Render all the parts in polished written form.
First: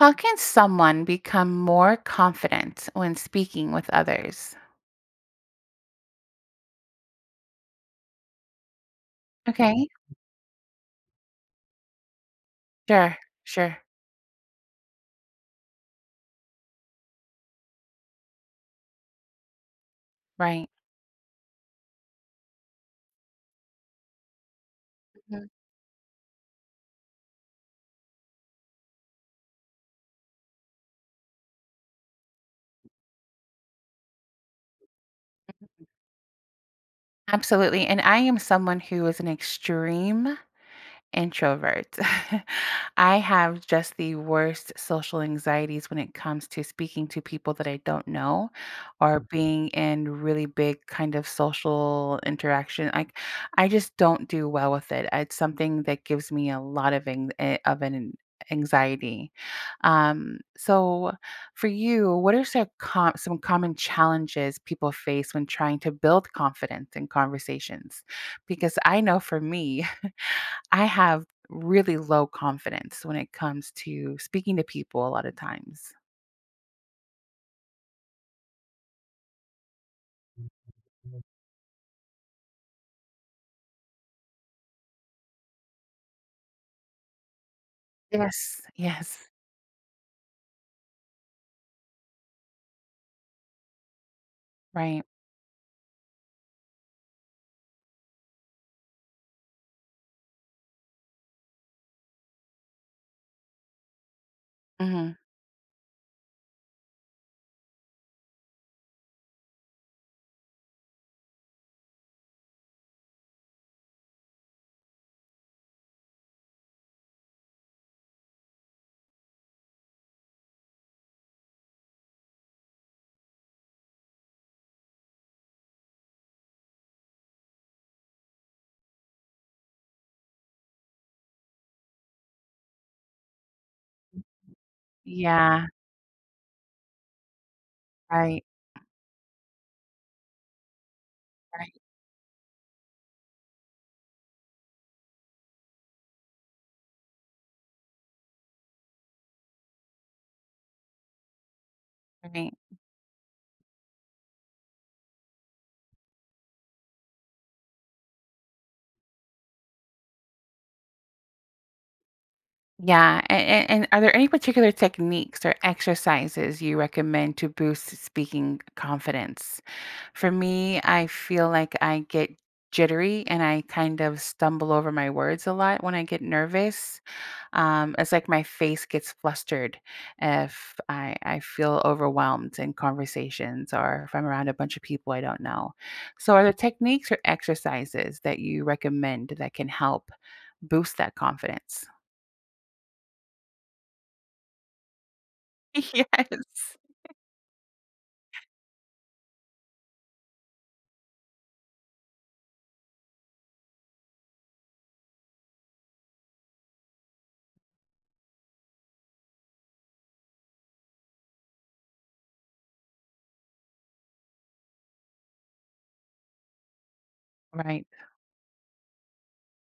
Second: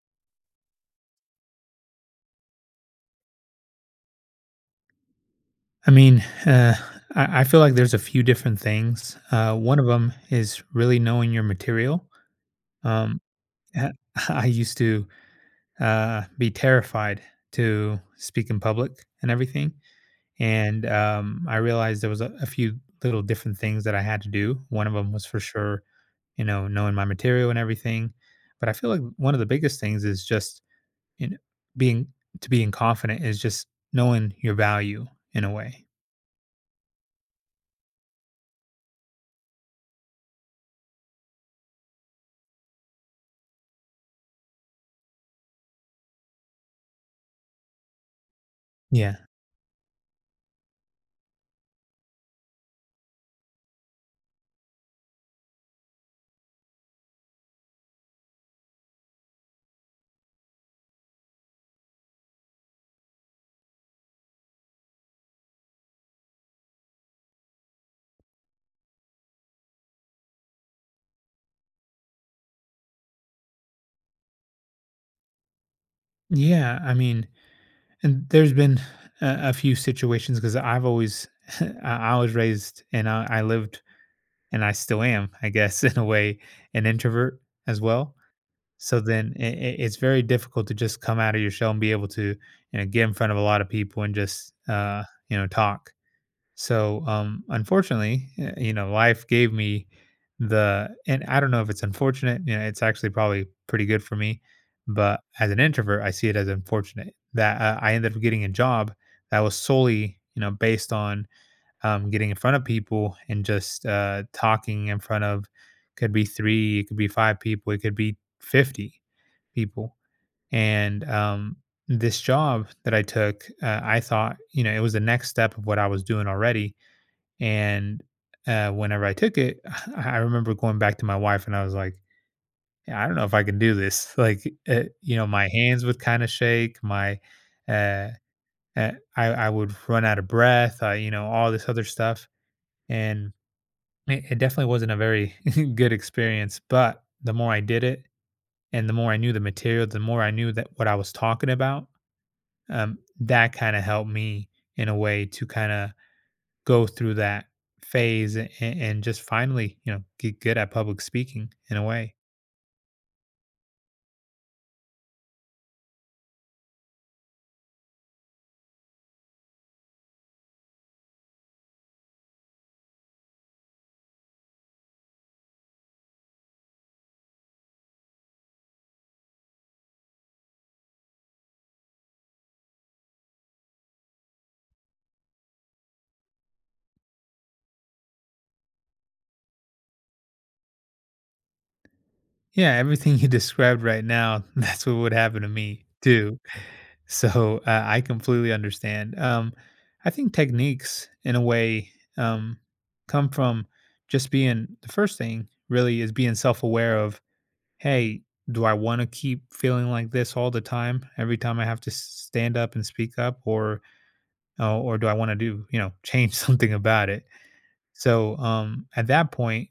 How can someone become more confident when speaking with others? I mean, uh, I feel like there's a few different things. One of Okay. them is really knowing your material. Sure. Um, Sure. uh, I used to be terrified to speak in public and everything. Right. And I realized there was a few little different things that I had to do. One of them was for Mhm, sure, knowing my material and everything. But I feel like one of the biggest things is just you know, being being confident is just knowing your value in a way. mhm. Absolutely. And I am someone who is an extreme introvert. I have just the worst social anxieties when it comes to speaking to people that I don't know Yeah. or being in really big kind of social interaction. I just don't do well with it. It's something that gives me a lot of of an anxiety. So for you, what are some, some common challenges people face when trying to build confidence in conversations? Because I know for me, I have really low confidence when it comes to speaking to people a lot of times. Yeah, I mean, and there's been a few situations because I've always, I was raised and I lived and I still am, I guess, in a way, an introvert as well. Yes, So yes, then it's very difficult to just come out of your shell and be able to, get in front of a lot of people and just, right. Talk. So, unfortunately, life gave me and I don't know if it's unfortunate, it's actually probably pretty good for me. Mhm. But as an introvert, I see it as unfortunate that I ended up getting a job that was solely, based on getting in front of people and just talking in front of could be three, it could be five people, it could be 50 people. And this job that I took, I thought, it was the next step of what I was doing already and whenever I took it, I remember going back to my wife and I was like, "Yeah, I don't know if I can do this. Like, my Yeah, hands would kind of shake. Uh, right, I would run out of breath. All this right, other stuff, and it definitely wasn't a very good experience. But the more I did it, and the more I knew the material, the more I knew that what I was talking about, right. That kind of helped me in a way to kind of go through that phase and just finally, get good at public speaking in a way." Yeah, a and are there any particular techniques or exercises you recommend to boost speaking confidence? For me, I feel like I get jittery and I kind of stumble over my words a lot when I get nervous. It's like my face gets flustered if I feel overwhelmed in conversations or if I'm around a bunch of people I don't know. So, are there techniques or exercises that you recommend that can help boost that confidence? Yeah, everything you described right now, that's what would happen to me too. Yes. So I completely understand. I think techniques in a way um, come from just being the first thing really is being self aware of, hey, do I want to keep feeling like this all the time, every time I have to stand up and speak up? Or or do I want to, do, change something about it? Right. So at that point,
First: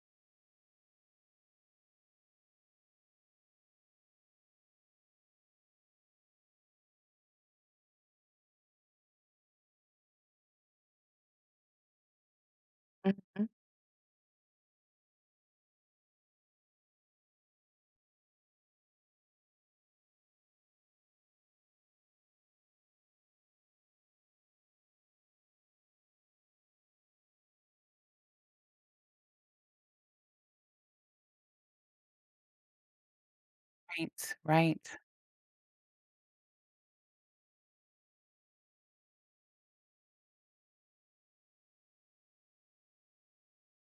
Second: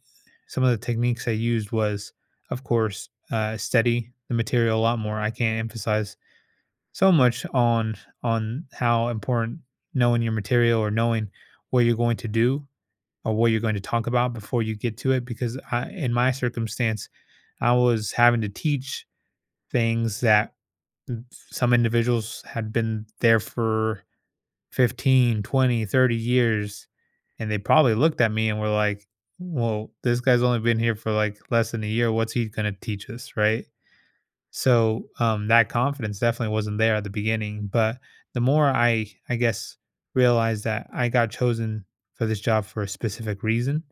some of the techniques I used was, of course, study the material a lot more. I can't emphasize so much on how important knowing your material, or knowing what you're going to do or Mhm. what you're going to talk about before you get to it. Because I, in my circumstance, I was having to teach things that some individuals had been there for 15, 20, 30 years. And they probably looked at me and were like, well, this guy's only been here for like less than a year. What's he going to teach us? Right. Right, right. So that confidence definitely wasn't there at the beginning. But the more I guess, realized that I got chosen for this job for a specific reason,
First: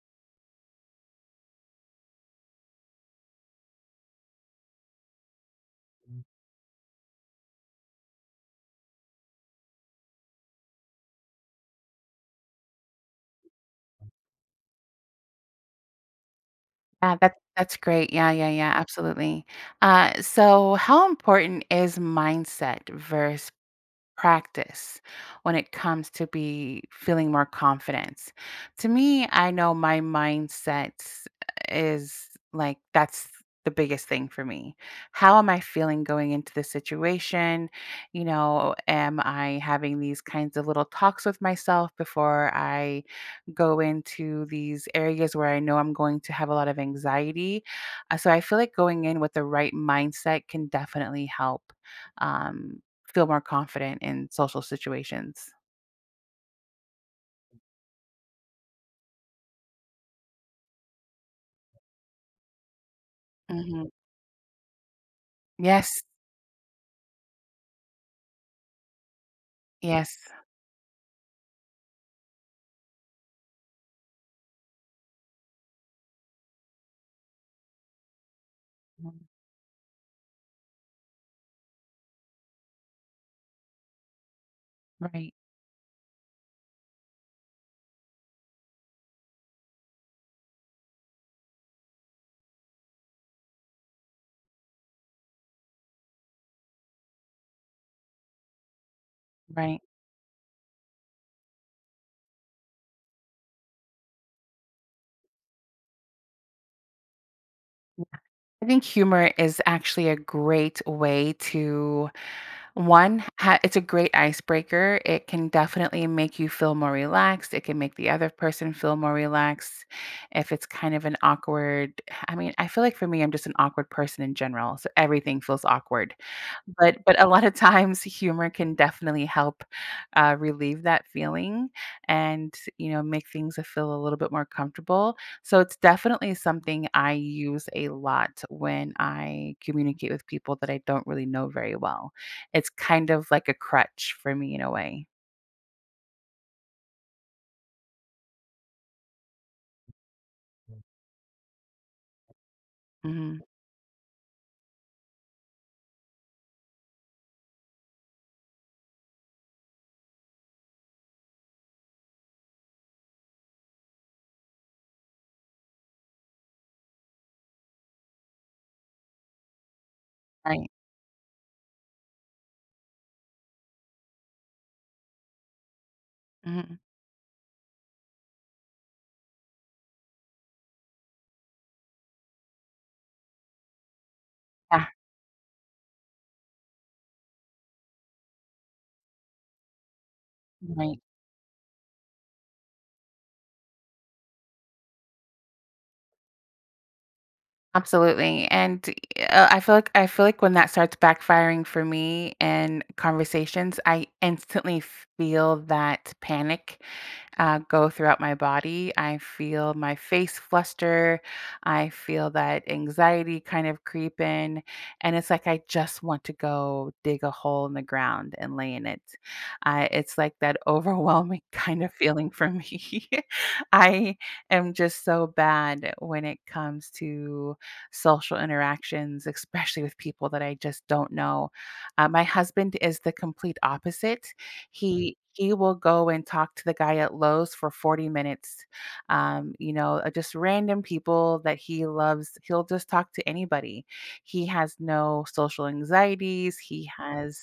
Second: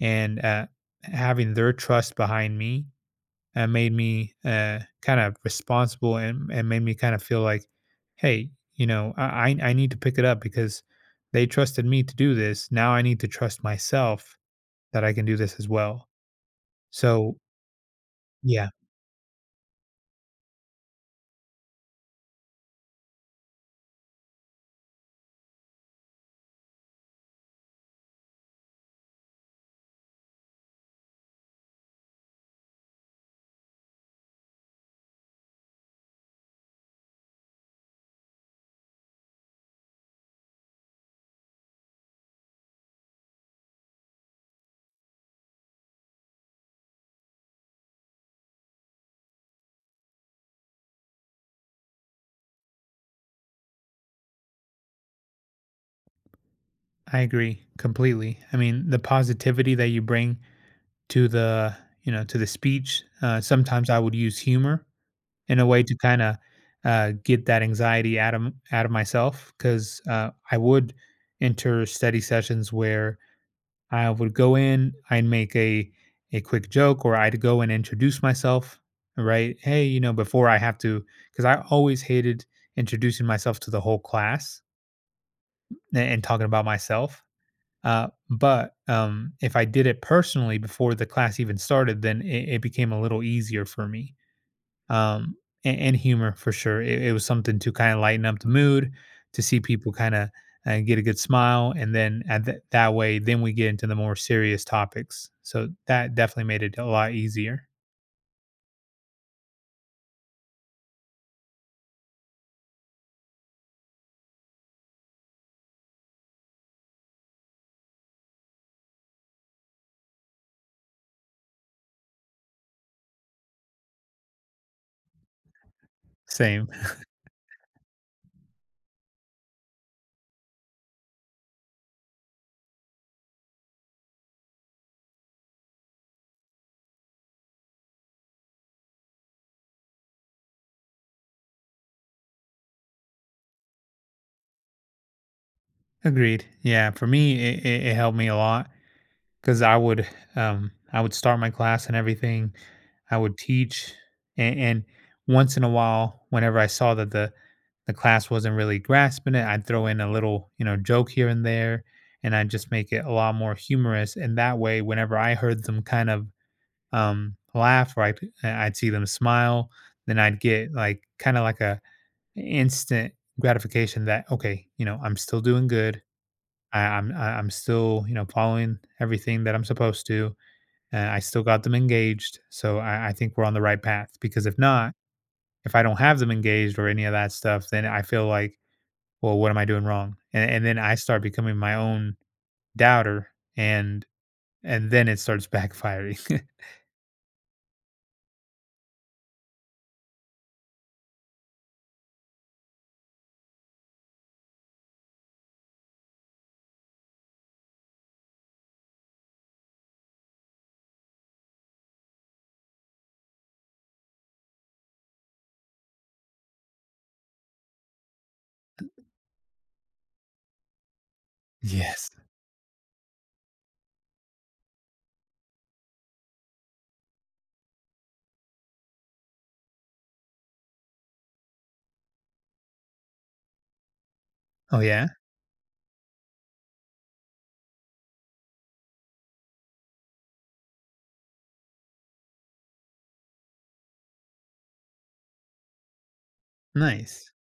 and having their trust behind me and made me kind of responsible, and made me kind of feel like, hey, I need to pick it up because they trusted me to do this. Now I need to trust myself that I can do this as well. Yeah, that So, that's great. Yeah, yeah, yeah, yeah, absolutely. So how important is mindset versus practice when it comes to be feeling more confidence. To me, I know my mindset is like that's the biggest thing for me. How am I feeling going into the situation? You know, am I having these kinds of little talks with myself before I go into these areas where I know I'm going to have a lot of anxiety? So I feel like going in with the right mindset can definitely help. Um, Feel more confident in social situations. I agree completely. I mean, the positivity that you bring to the, to the speech, Mhm. sometimes I would use humor in a way Yes, to kind of get that anxiety out of myself, because yes. I would enter study sessions where I would go in, I'd make a quick joke, or I'd go and introduce myself, Mhm. right? Hey, before I have to, because I always hated introducing myself to the whole class Right, and talking about myself. But if I did it personally before the class even started, then it became a little easier for me. um, and humor, for sure. It was something to kind of lighten up the mood, to see right. people kind of get a good smile, and then at that way, then we get into the more serious topics. So that definitely made it a lot easier. I think humor is actually a great way to it's a great icebreaker. It can definitely make you feel more relaxed. It can make the other person feel more relaxed. If it's kind of an awkward, I mean, I feel like for me, I'm just an awkward person in general. So everything feels awkward. Same, But a lot of times, humor can definitely help relieve that feeling and make things feel a little bit more comfortable. So it's definitely something I use a lot when I communicate with people that I don't really know very well, it's kind of like a crutch for me in a way. agreed. Yeah, for me, it helped me a lot, 'cause I would, start my class and everything. I would Mhm. teach, and once in a while, whenever I saw that the class wasn't really grasping it, I'd throw in a little, joke here and there, and I'd just make it a lot more humorous, and that way, whenever I heard them kind of, laugh, or I'd see them smile, then I'd Right. get like, kinda like a instant gratification that, "Okay, I'm still doing good. Mhm. I'm still, following everything that I'm supposed to." And I still got them engaged. So I think we're on the right path, because if Yeah. not, if I don't have them engaged or any of that stuff, then I feel like, well, what am I doing wrong? And then I Right. start becoming my own doubter, and and then it starts backfiring. Absolutely, and, I feel like when that starts backfiring for me in conversations, I instantly feel that panic, go throughout my body. I feel my face fluster, I feel that anxiety kind of creep in, and it's like I just want to go dig a hole in the ground and lay in it. I It's like that overwhelming kind of Yes. feeling for me. I am just so bad when it comes to social interactions, especially with people that I just don't know. My husband is the complete opposite. Oh yeah, He will go and talk to the guy at Lowe's for 40 minutes. Just random people that he loves. He'll just talk to anybody. He has no social anxieties. He nice. has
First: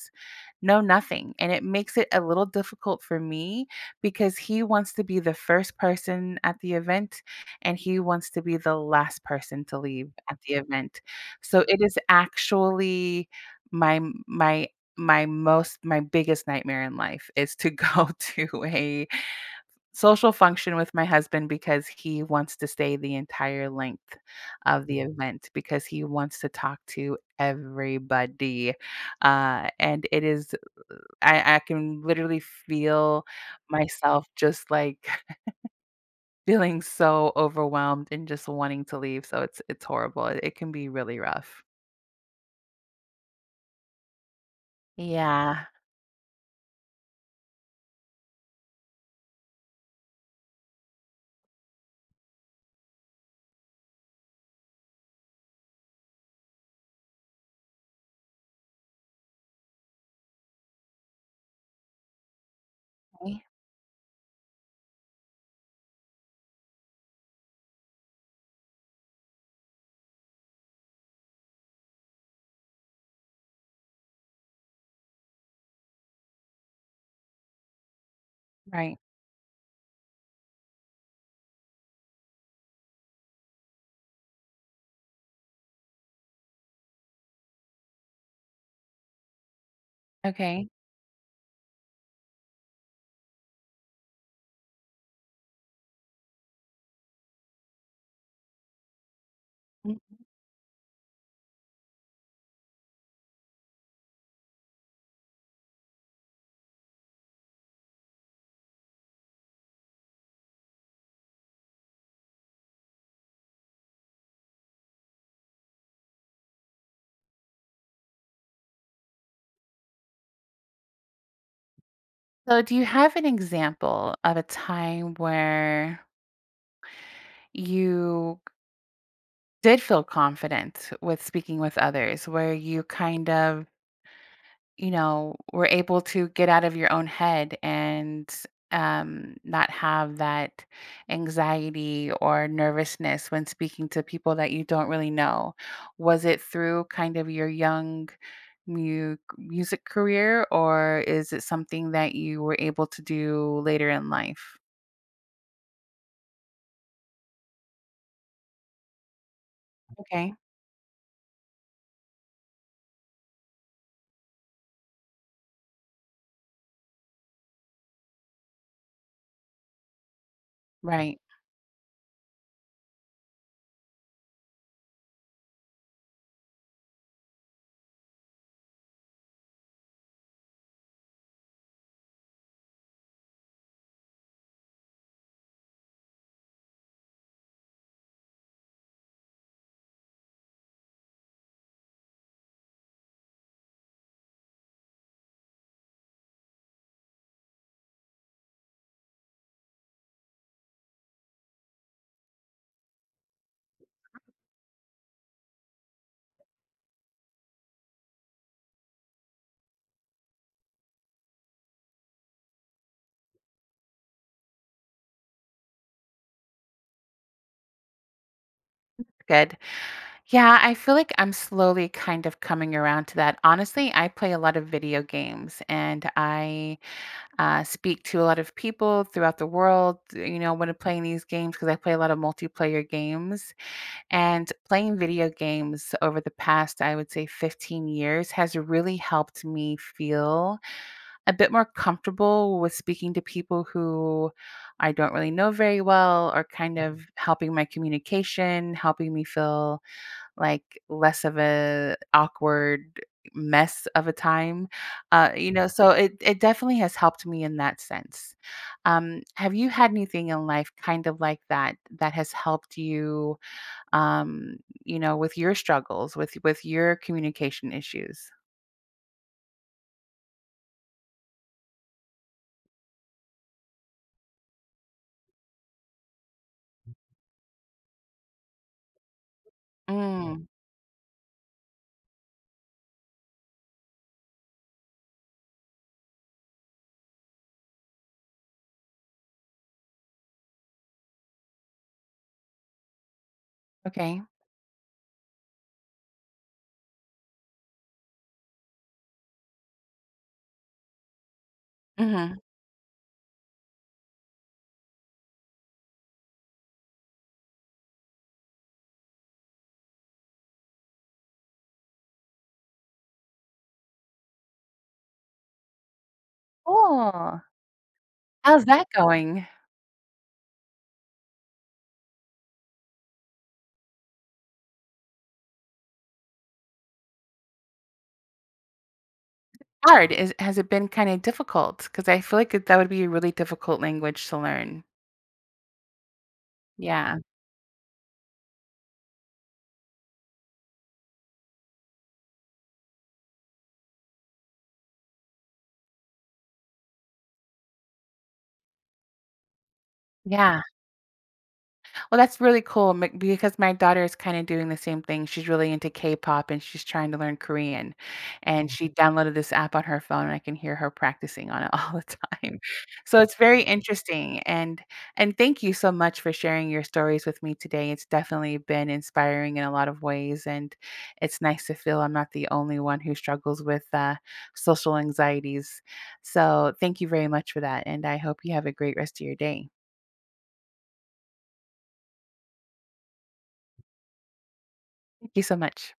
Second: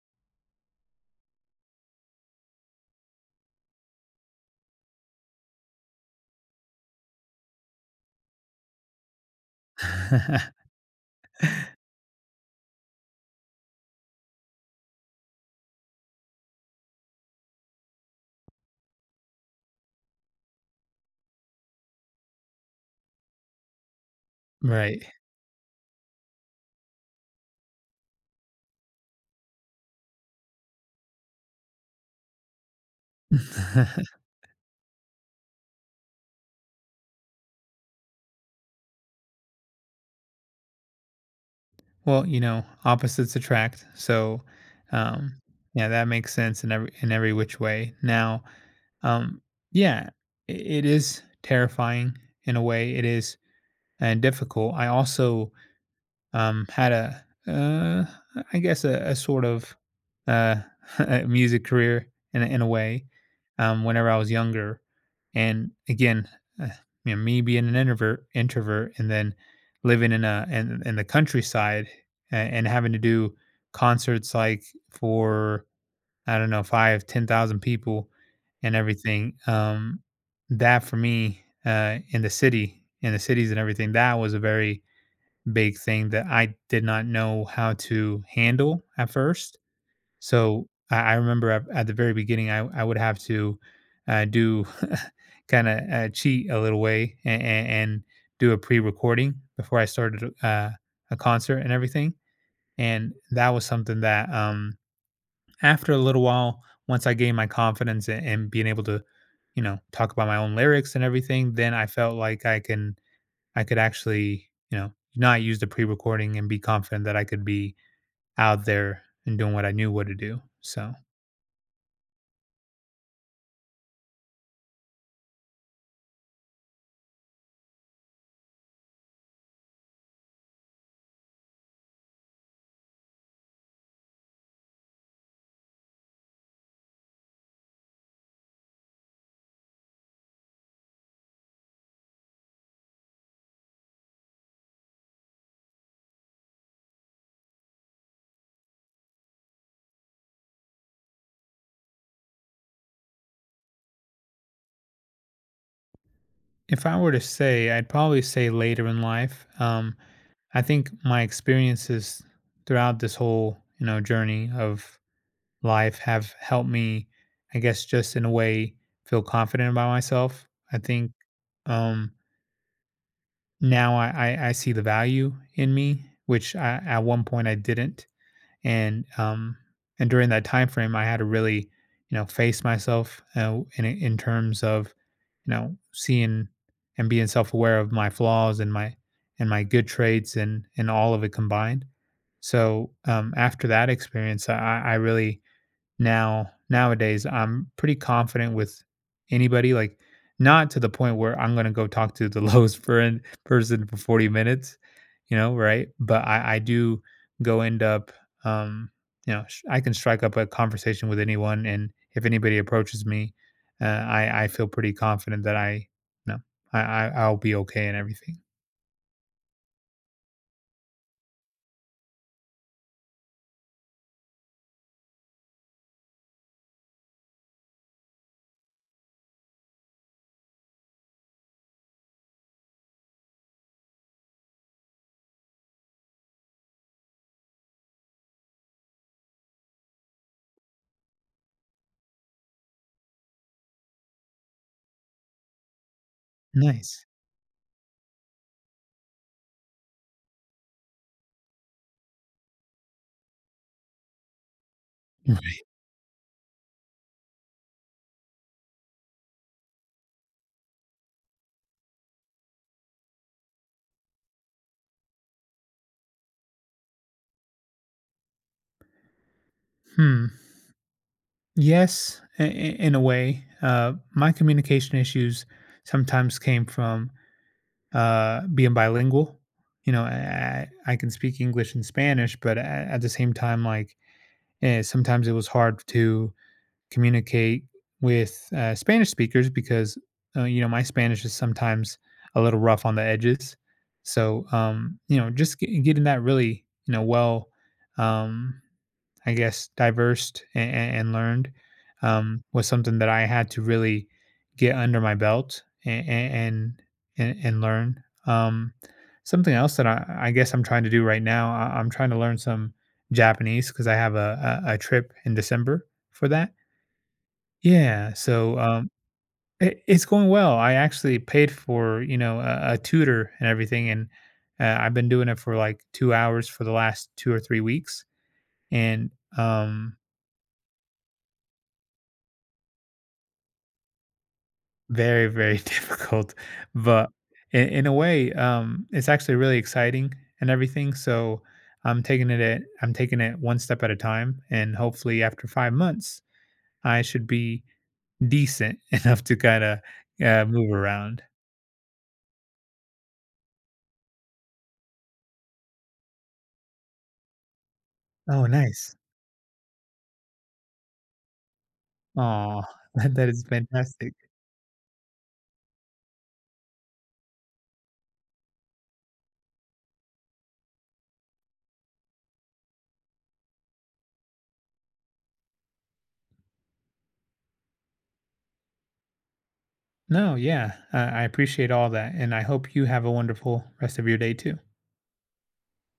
no nothing. And it makes it a little difficult for me because he wants to be the first person at the event and he wants to be the last person to leave at the event. So it is actually my my my biggest nightmare in life is to go to a social function with my husband because he wants to stay the entire length of the Right. event because he wants to talk to everybody, and it is I can literally feel myself just, like, feeling so overwhelmed and just wanting to leave, so it's horrible. It can be really rough. Well, opposites attract. So, um, Yeah. yeah, that makes sense in every which way. Now, Um, yeah, I it is terrifying in a way. It is, and difficult. I also had a, I guess, a sort of uh, a music career in a way, Right, whenever I was younger. And again, uh, me being an introvert, and then living in the countryside, and having to do concerts like for, I don't know, 5, 10,000 people and right, everything. That for me, in the city, in the cities and everything, that was a very big thing that I did not know how to handle at first. So okay. I remember at the very beginning, I would have to do kind of cheat a little way, and, do a pre recording before I Mhm. started a concert and everything. And that was something that, after a little while, once I gained my confidence, and being able to, talk about my own lyrics and everything, then I felt like I could actually, not use the pre-recording and be confident that I could be out there and doing what I knew what to do. So So do you have an example of a time where you did feel confident with speaking with others, where you kind of you know, were able to get out of your own head and not have that anxiety or nervousness when speaking to people that you don't really know? Was it through kind of your young music career, or is it something that you were able to do later in life? if I were to say, I'd probably say later in life. Okay, I think my experiences throughout this whole, journey of life have helped me, I guess, just in a way, feel confident about myself. I think right. um, Now I see the value in me, which I, at one point, I didn't, and um and during that time frame I had to really face myself, in terms of, seeing and being self aware of my flaws and my good traits, and all of it combined. So after that experience, I really now nowadays, I'm pretty confident with anybody. Like, not to the point where I'm gonna go talk to the lowest person for 40 minutes, right? But I do go end up, um, you know, sh I can strike up a conversation with anyone, and if anybody approaches me, I feel pretty confident that I, you know, I I'll be okay and everything. Good. Yeah, I feel like I'm slowly kind of coming around to that. Honestly, I play a lot of video games and I speak to a lot of people throughout the world, you know, when I'm playing these games, because I play a lot of multiplayer games. And playing video games over the past, I would say, 15 years has really helped me feel a bit more comfortable with speaking to people who I don't really know very well, or kind of Nice. helping my communication, helping me feel like less of a awkward mess of a time. You know, so it definitely has helped me in that sense. Have you had anything in life kind of like that that has helped you um, you know, with your struggles, with your communication issues? Mhm. Yes, I in a way. My communication issues sometimes came from being bilingual. Mm, I can speak English and Spanish, but at the same time, like sometimes it was hard to communicate with Spanish speakers, because my Spanish is sometimes a little rough on the edges. okay. So just getting that really, well. Um, I guess, diverse and learned, Hmm. Was something that I had to really get under my belt and, learn. Something else that I guess I'm trying to do right now, I'm trying to learn some Japanese, because I have a trip in December for that. Cool. Yeah, so How's that going? it's going well. I actually paid for, a tutor and everything, and I've been doing it for like 2 hours for the last 2 or 3 weeks, and um, Hard. Is has it been kind of difficult? Because I feel like it, that would be a really difficult language to learn. very, very difficult, but Yeah. in a way, it's actually really exciting and everything, so I'm taking it one step at a time, and hopefully after 5 months, I should be decent enough to kinda, Yeah. move around. Well, that's really cool because my daughter is kind of doing the same thing. She's really into K-pop and she's trying to learn Korean. Oh, And she Mhm. nice. downloaded this app on her phone and I can hear her practicing on it all the time. Oh, that So that it's is very fantastic. interesting and thank you so much for sharing your stories with me today. It's definitely been inspiring in a lot of ways and it's nice to feel I'm not the only one who struggles with social anxieties. So thank you very much for that and I hope you have a great rest of your day. No, yeah, I appreciate all that, and I hope you have a wonderful rest of your day too. Thank you so much.